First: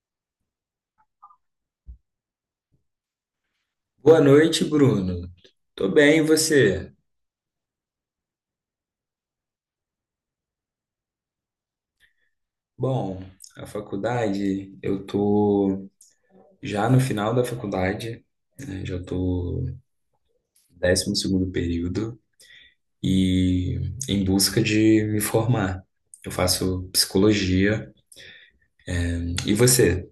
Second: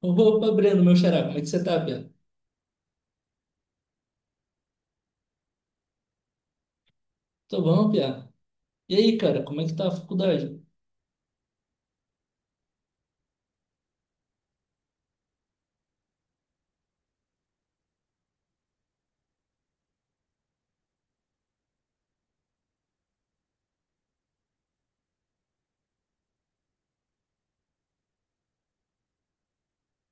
Opa, Breno, meu xará, como é que você tá, Pia? Boa noite, Bruno. Tô bem, e você? Tô bom, Pia. E aí, cara, como é que tá a faculdade? Bom, a faculdade, eu tô já no final da faculdade, né? Já tô no 12º período e em busca de me formar. Eu faço psicologia. E você?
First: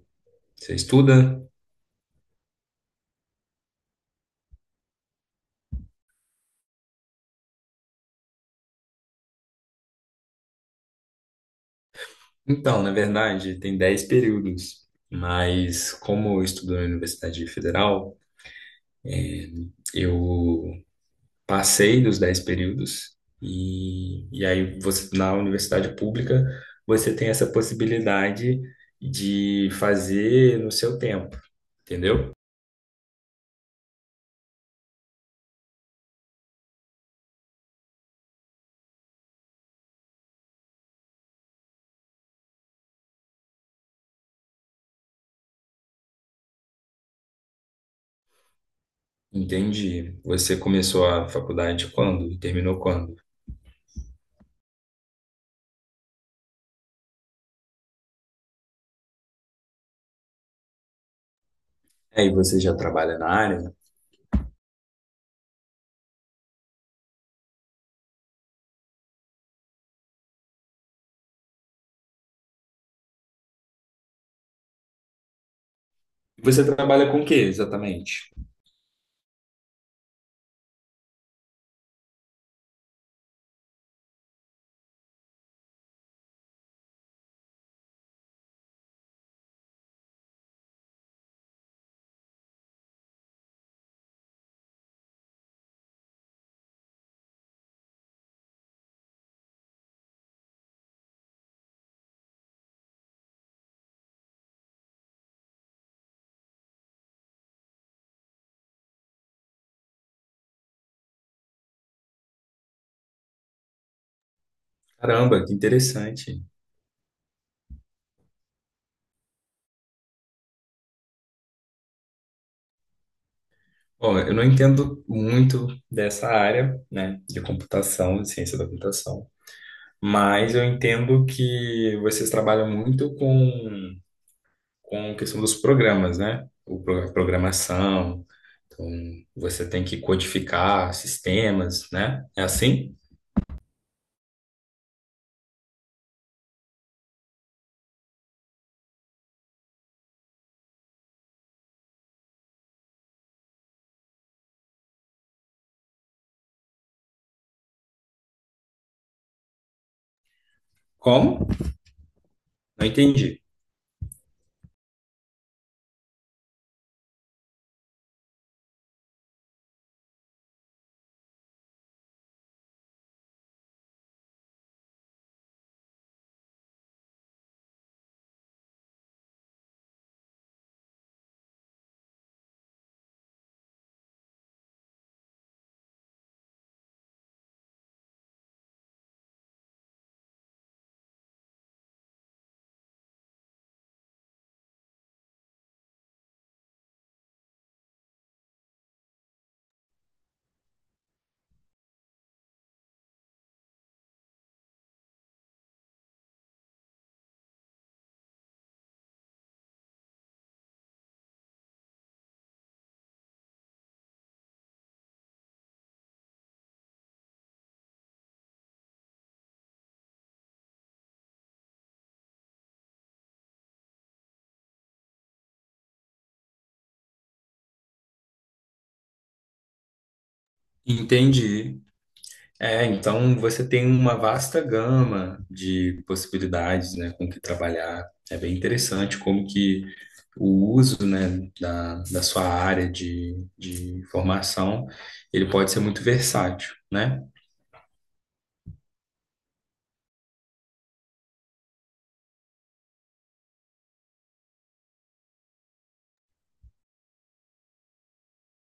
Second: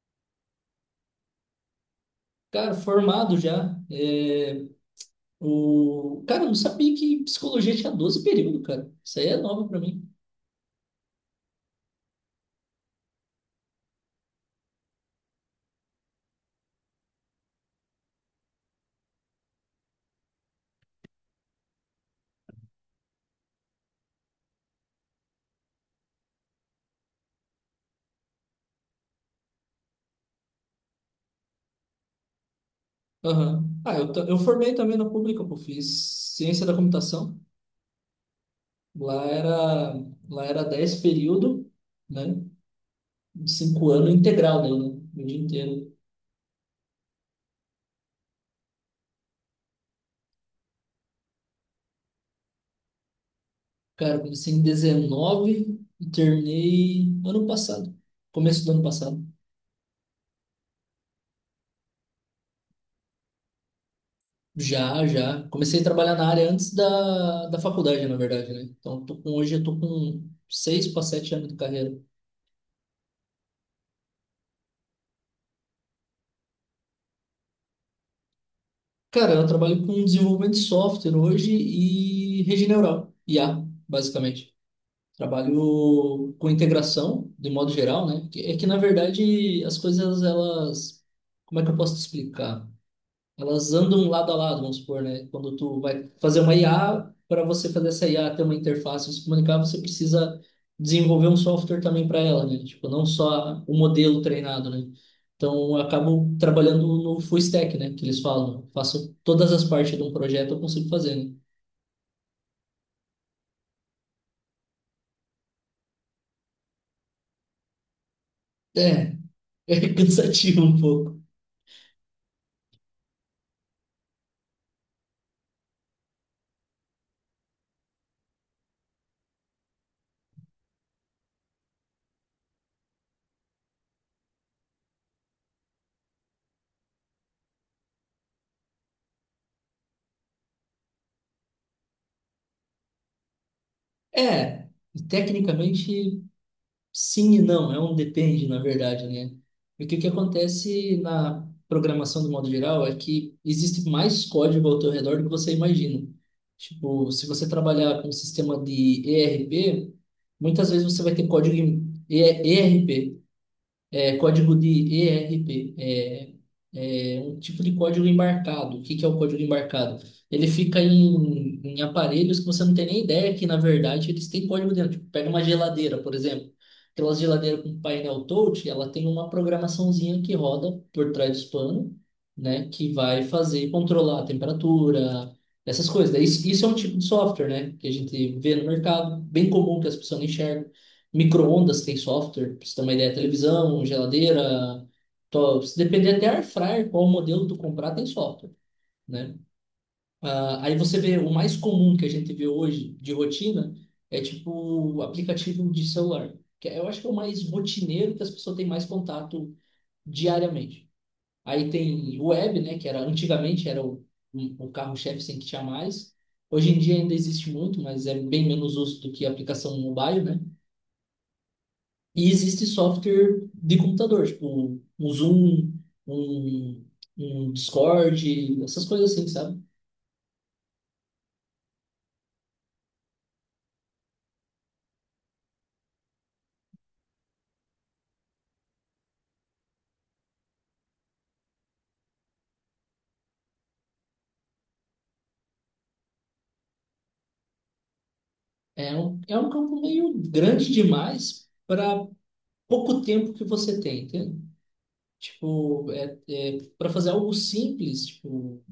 Você estuda? Cara, formado já. É, Cara, eu não sabia que psicologia tinha 12 períodos, cara. Isso aí é novo pra mim. Então, na verdade, tem 10 períodos, mas como eu estudo na Universidade Federal, é, eu passei dos 10 períodos, e aí você, na universidade pública você tem essa possibilidade de fazer no seu tempo, entendeu? Aham. Ah, eu formei também na pública, pô. Fiz ciência da computação. Lá era, lá era 10 períodos, né? De 5 anos integral, né? O dia inteiro. Entendi. Você começou a faculdade quando? E terminou quando? Cara, comecei em 19 e terminei ano passado. Começo do ano passado. Aí você já trabalha na área? Já, já. Comecei a trabalhar na área antes da faculdade, na verdade, né? Então, hoje eu tô com 6 para 7 anos de carreira. Você trabalha com o que exatamente? Cara, eu trabalho com desenvolvimento de software hoje e rede neural, IA, basicamente. Trabalho com integração, de modo geral, né? É que, na verdade, as coisas, elas... Como é que eu posso te explicar? Elas andam lado a lado, vamos supor, né? Quando tu vai fazer uma IA, para você fazer essa IA ter uma interface e se comunicar, você precisa desenvolver um software também para ela, né? Tipo, não só o modelo treinado, né? Então, eu acabo trabalhando no full stack, né? Que eles falam, faço todas as partes de um projeto, eu consigo fazer, né? Caramba, que interessante. É, é cansativo um pouco. Bom, eu não entendo muito dessa área, né, de computação, de ciência da computação, mas eu entendo que vocês trabalham muito com a questão dos programas, né? A programação, então você tem que codificar sistemas, né? É assim? É, tecnicamente, sim e não, é um depende, na verdade, né? E o que que acontece na programação do modo geral é que existe mais código ao teu redor do que você imagina. Tipo, se você trabalhar com um sistema de ERP, muitas vezes você vai ter Como? código em Não ERP. entendi. É código de ERP, é um tipo de código embarcado. O que que é o código embarcado? Ele fica em, em aparelhos que você não tem nem ideia que, na verdade, eles têm código dentro. Tipo, pega uma geladeira, por exemplo. Aquelas geladeiras com painel touch, ela tem uma programaçãozinha que roda por trás do panos, né? Que vai fazer, controlar a temperatura, essas coisas. Isso é um tipo de software, né? Que a gente vê no mercado, bem comum que as pessoas não enxergam. Micro-ondas tem software, pra você ter uma ideia, televisão, geladeira, se depender até air fryer, qual modelo tu comprar, tem software, né? Ah, aí você vê o mais comum que a gente vê hoje de rotina é tipo o aplicativo de celular, que é, eu acho que é o mais rotineiro que as pessoas têm mais contato diariamente. Aí tem o web, né, que era antigamente era o carro-chefe sem que tinha mais. Hoje em dia ainda existe muito, mas é bem menos uso do que a aplicação mobile, né? E existe software de computador, tipo um Zoom, um, um Discord, essas coisas assim, sabe? Entendi. É, então você tem uma vasta gama de possibilidades, né, com que trabalhar. É bem interessante como que o uso, né, da sua área de formação, ele pode ser muito versátil, né? É um campo meio grande demais para pouco tempo que você tem, entende? Tipo, para fazer algo simples, tipo,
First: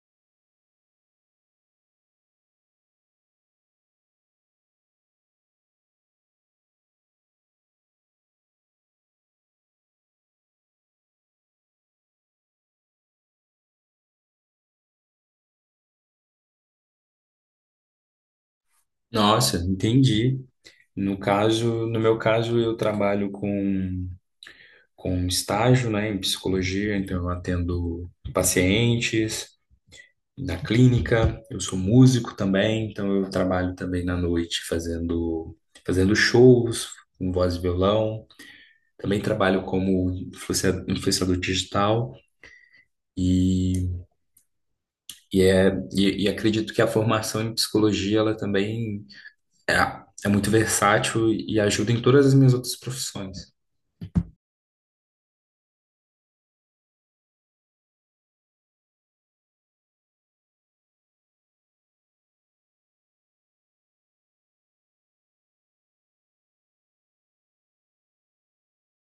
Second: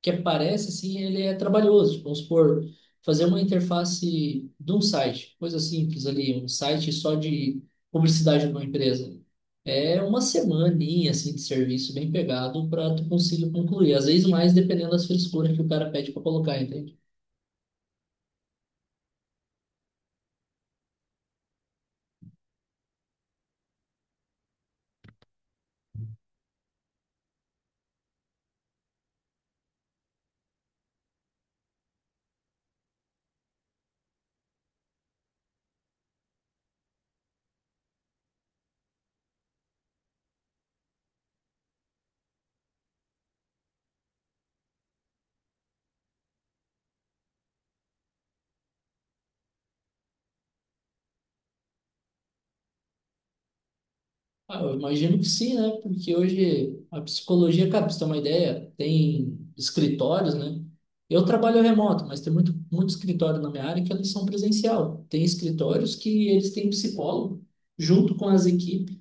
que aparece, assim, ele é trabalhoso. Tipo, vamos supor, fazer uma interface de um site, coisa simples ali, um site só de publicidade de uma empresa. É uma semaninha, assim, de serviço bem pegado para tu conseguir concluir. Às vezes mais, dependendo das frescuras que o cara pede para colocar, entende? Nossa, entendi. No caso, no meu caso, eu trabalho com estágio, né, em psicologia, então eu atendo pacientes na clínica, eu sou músico também, então eu trabalho também na noite fazendo shows com voz e violão, também trabalho como influenciador digital e, e acredito que a formação em psicologia, ela também é, é muito versátil e ajuda em todas as minhas outras profissões. Ah, eu imagino que sim, né? Porque hoje a psicologia, cara, pra você ter uma ideia, tem escritórios, né? Eu trabalho remoto, mas tem muito, muito escritório na minha área que eles são presencial. Tem escritórios que eles têm psicólogo junto com as equipes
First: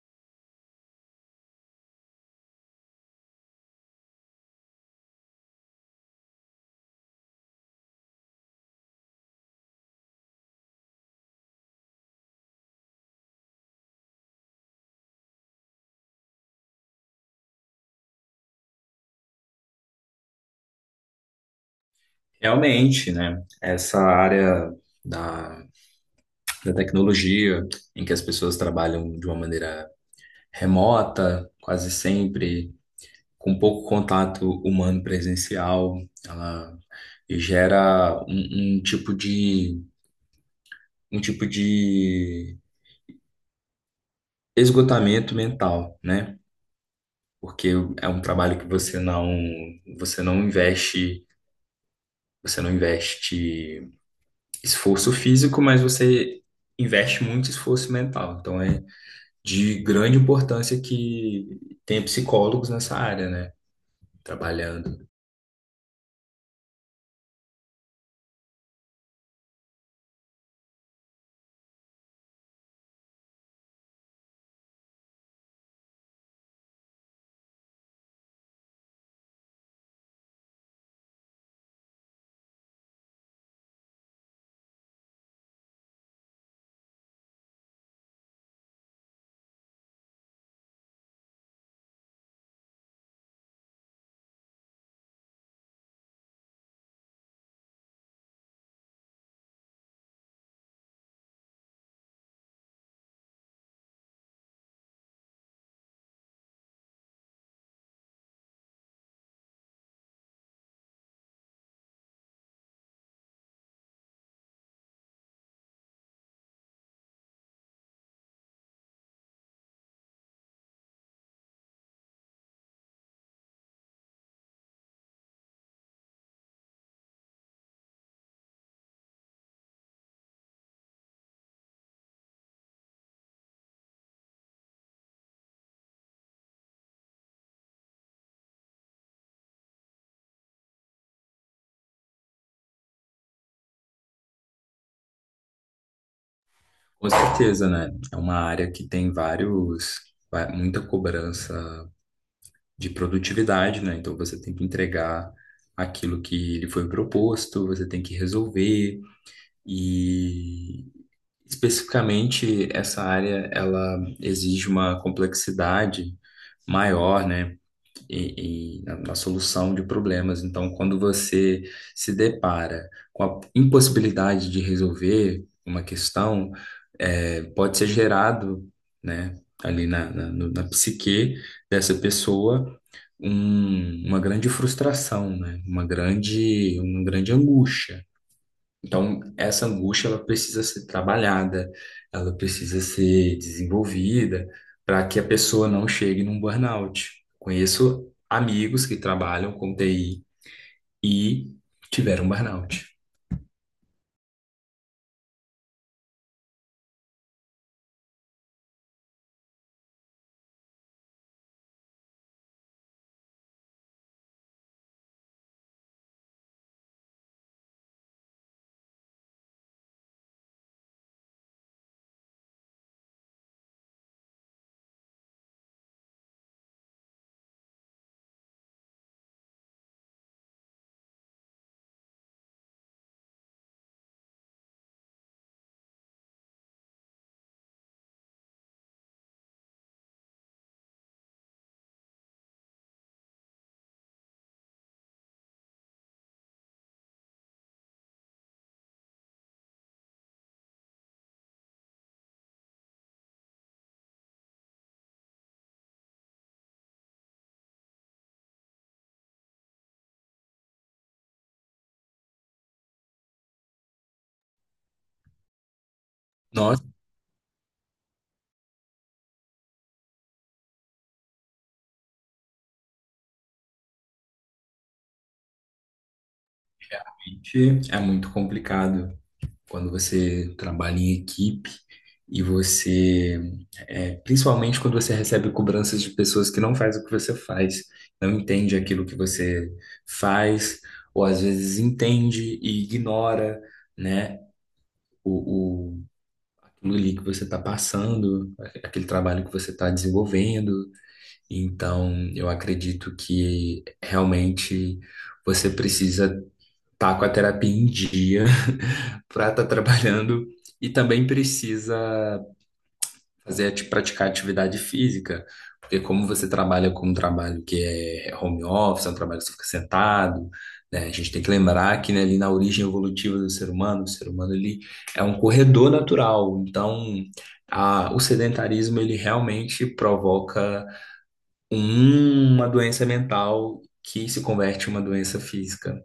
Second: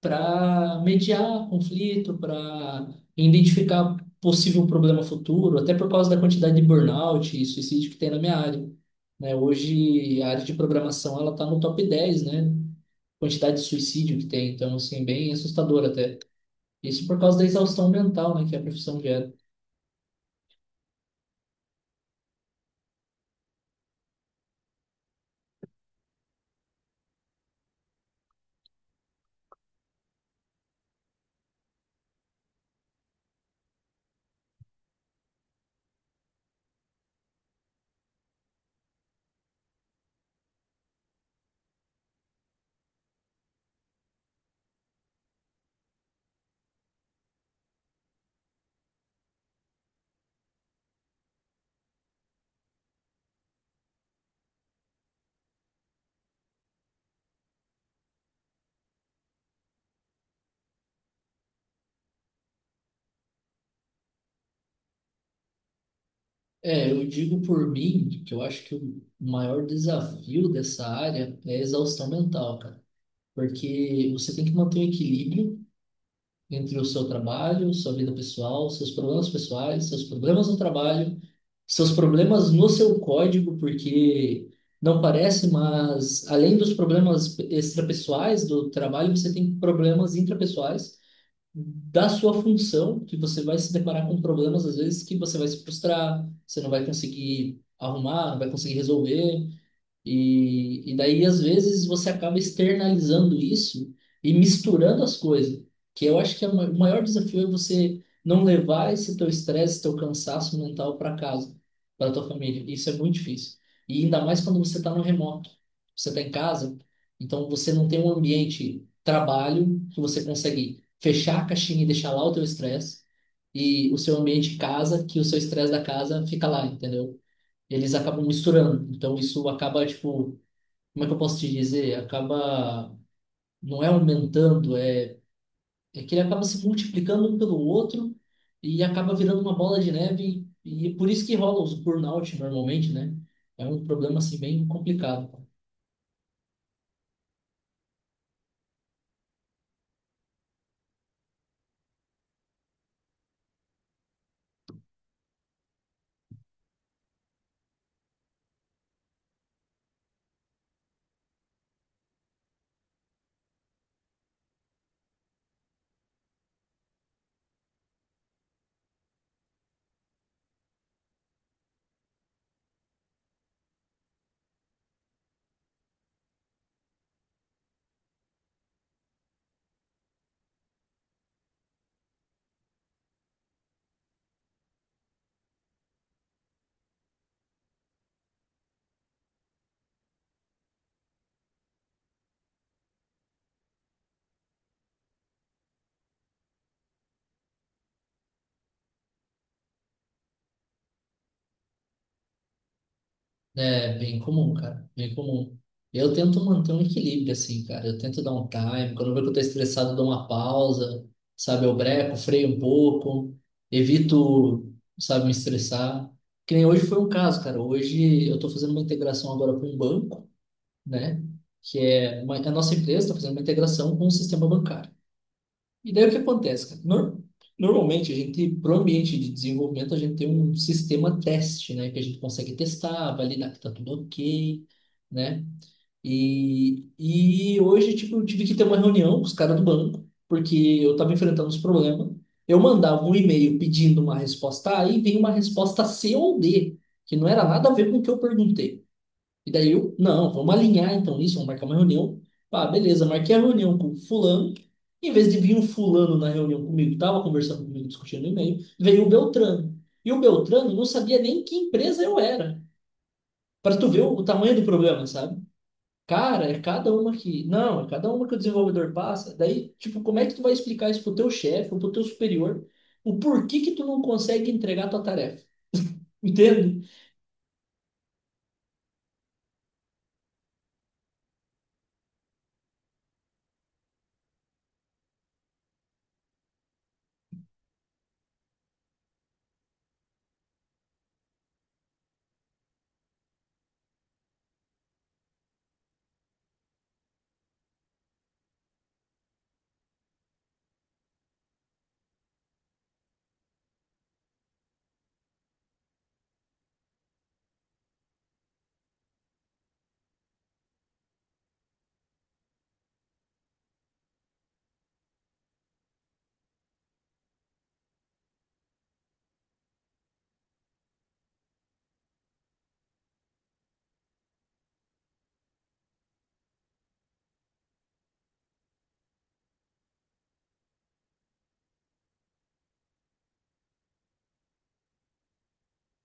para mediar conflito, para identificar possível problema futuro, até por causa da quantidade de burnout e suicídio que tem na minha área. Né? Hoje, a área de programação ela está no top 10, né? Quantidade de suicídio que tem, então, assim, bem assustador até. Isso por causa da exaustão mental, né, que a profissão gera. Realmente, né? Essa área da, da tecnologia, em que as pessoas trabalham de uma maneira remota, quase sempre, com pouco contato humano presencial, ela gera um tipo de esgotamento mental, né? Porque é um trabalho que você não investe, você não investe esforço físico, mas você investe muito esforço mental. Então, é de grande importância que tem psicólogos nessa área, né? Trabalhando. É, eu digo por mim que eu acho que o maior desafio dessa área é a exaustão mental, cara. Porque você tem que manter o equilíbrio entre o seu trabalho, sua vida pessoal, seus problemas pessoais, seus problemas no trabalho, seus problemas no seu código, porque não parece, mas além dos problemas extrapessoais do trabalho, você tem problemas intrapessoais da sua função, que você vai se deparar com problemas às vezes que você vai se frustrar, você não vai conseguir arrumar, não vai conseguir resolver. E daí, às vezes, você acaba externalizando isso e misturando as coisas, que eu acho que é o maior desafio é você não levar esse teu estresse, esse teu cansaço mental para casa, para tua família. Isso é muito difícil. E ainda mais quando você está no remoto. Você está em casa, então você não tem um ambiente trabalho que você consegue fechar a caixinha e deixar lá o teu estresse, e o seu ambiente casa, que o seu estresse da casa fica lá, entendeu? Eles acabam misturando. Então isso acaba, tipo, como é que eu posso te dizer? Acaba, não é aumentando, é, é que ele acaba se multiplicando um pelo outro e acaba virando uma bola de neve e é por isso que rola os burnout normalmente, né? É um problema, assim, bem complicado. Com certeza, né? É uma área que tem muita cobrança de produtividade, né? Então você tem que entregar aquilo que lhe foi proposto, você tem que resolver e especificamente essa área ela exige uma complexidade maior, né? E na na solução de problemas. Então, quando você se depara com a impossibilidade de resolver uma questão, pode ser gerado, né, ali na, na, no- na psique dessa pessoa uma grande frustração, né, uma grande angústia. Então, essa angústia ela precisa ser trabalhada, ela precisa ser desenvolvida para que a pessoa não chegue num burnout. Conheço amigos que trabalham com TI e tiveram burnout. É bem comum, cara, bem comum. Eu tento manter um equilíbrio, assim, cara. Eu tento dar um time. Quando eu vejo que eu tô estressado, eu dou uma pausa, sabe? Eu breco, freio um pouco, evito, sabe, me estressar. Que nem hoje foi um caso, cara. Hoje eu tô fazendo uma integração agora com um banco, né? Que é a nossa empresa está fazendo uma integração com o sistema bancário. E daí o que acontece, cara? Normalmente a gente, para o ambiente de desenvolvimento, a gente tem um sistema teste, né? Que a gente consegue testar, validar que está tudo ok, né? E hoje, tipo, eu tive que ter uma reunião com os caras do banco, porque eu estava enfrentando os problemas. Eu mandava um e-mail pedindo uma resposta A e vinha uma resposta C ou D, que não era nada a ver com o que eu perguntei. E daí eu, não, vamos alinhar então isso, vamos marcar uma reunião. Ah, beleza, marquei a reunião com fulano. Em vez de vir um fulano na reunião comigo, tava conversando comigo, discutindo e-mail, veio o Beltrano. E o Beltrano não sabia nem que empresa eu era. Para tu ver o tamanho do problema, sabe? Cara, é Nossa, cada uma que. Não, é cada uma que o desenvolvedor passa. Daí, tipo, como é que tu vai explicar isso pro teu chefe ou pro teu superior? O porquê que tu não consegue entregar a tua tarefa? Entende? gente, é muito complicado. Quando você trabalha em equipe e você, principalmente quando você recebe cobranças de pessoas que não fazem o que você faz, não entende aquilo que você faz, ou às vezes entende e ignora, né, o aquilo ali que você está passando, aquele trabalho que você está desenvolvendo. Então, eu acredito que realmente você precisa tá com a terapia em dia para estar trabalhando e também precisa praticar atividade física, porque como você trabalha com um trabalho que é home office, é um trabalho que você fica sentado, né? A gente tem que lembrar que né, ali na origem evolutiva do ser humano, o ser humano ele é um corredor natural, então o sedentarismo ele realmente provoca uma doença mental que se converte em uma doença física.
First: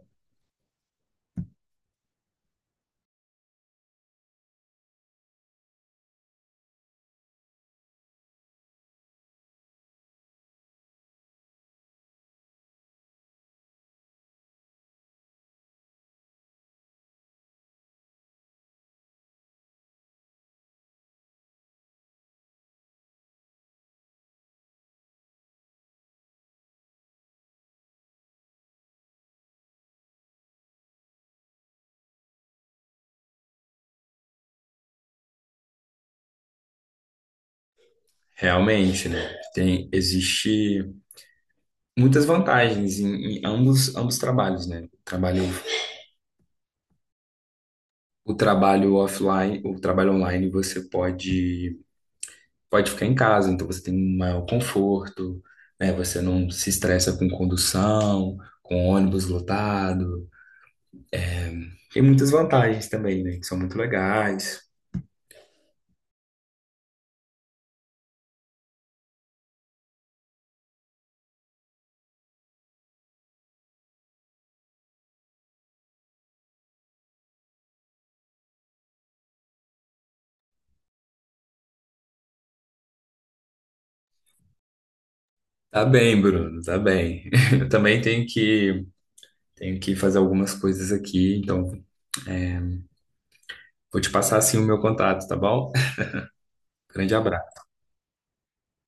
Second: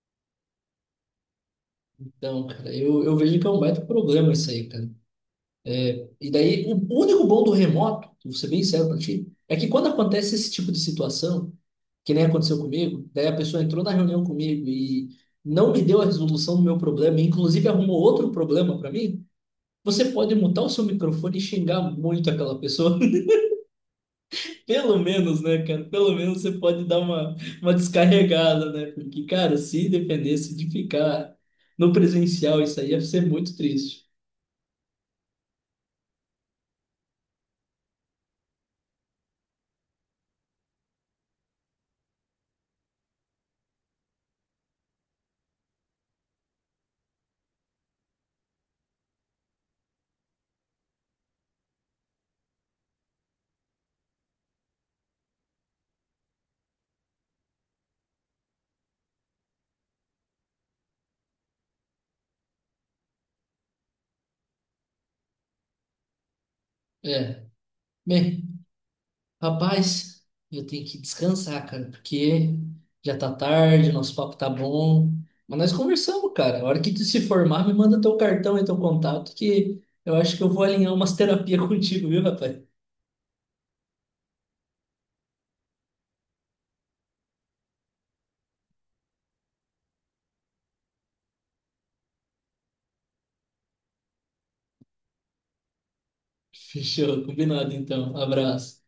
Então, cara, eu vejo que é um baita problema isso aí, cara. E daí, o único bom do remoto, vou ser bem sério pra ti, é que quando acontece esse tipo de situação, que nem aconteceu comigo, daí a pessoa entrou na reunião comigo e não me deu a resolução do meu problema, e inclusive arrumou outro problema pra mim, você pode mutar o seu microfone e xingar muito aquela pessoa. Pelo menos, né, cara? Pelo menos você pode dar uma descarregada, né? Porque, cara, se dependesse de ficar no presencial, isso aí ia ser muito triste. Realmente, né? Existe muitas vantagens em ambos trabalhos, né? O trabalho offline, o trabalho online, você pode ficar em casa, então você tem um maior conforto, né? Você não se estressa com condução, com ônibus lotado. Tem muitas vantagens também, né? Que são muito legais. É. Bem, rapaz, eu tenho que descansar, cara, porque já tá tarde, nosso papo tá bom. Mas nós conversamos, cara. A hora que tu se formar, me manda teu cartão e teu contato, que eu acho que eu vou alinhar umas terapias contigo, viu, rapaz? Tá bem, Bruno, tá bem. Eu também tenho que fazer algumas coisas aqui, então vou te passar assim o meu contato, tá bom? Grande Fechou, abraço. combinado então. Abraço.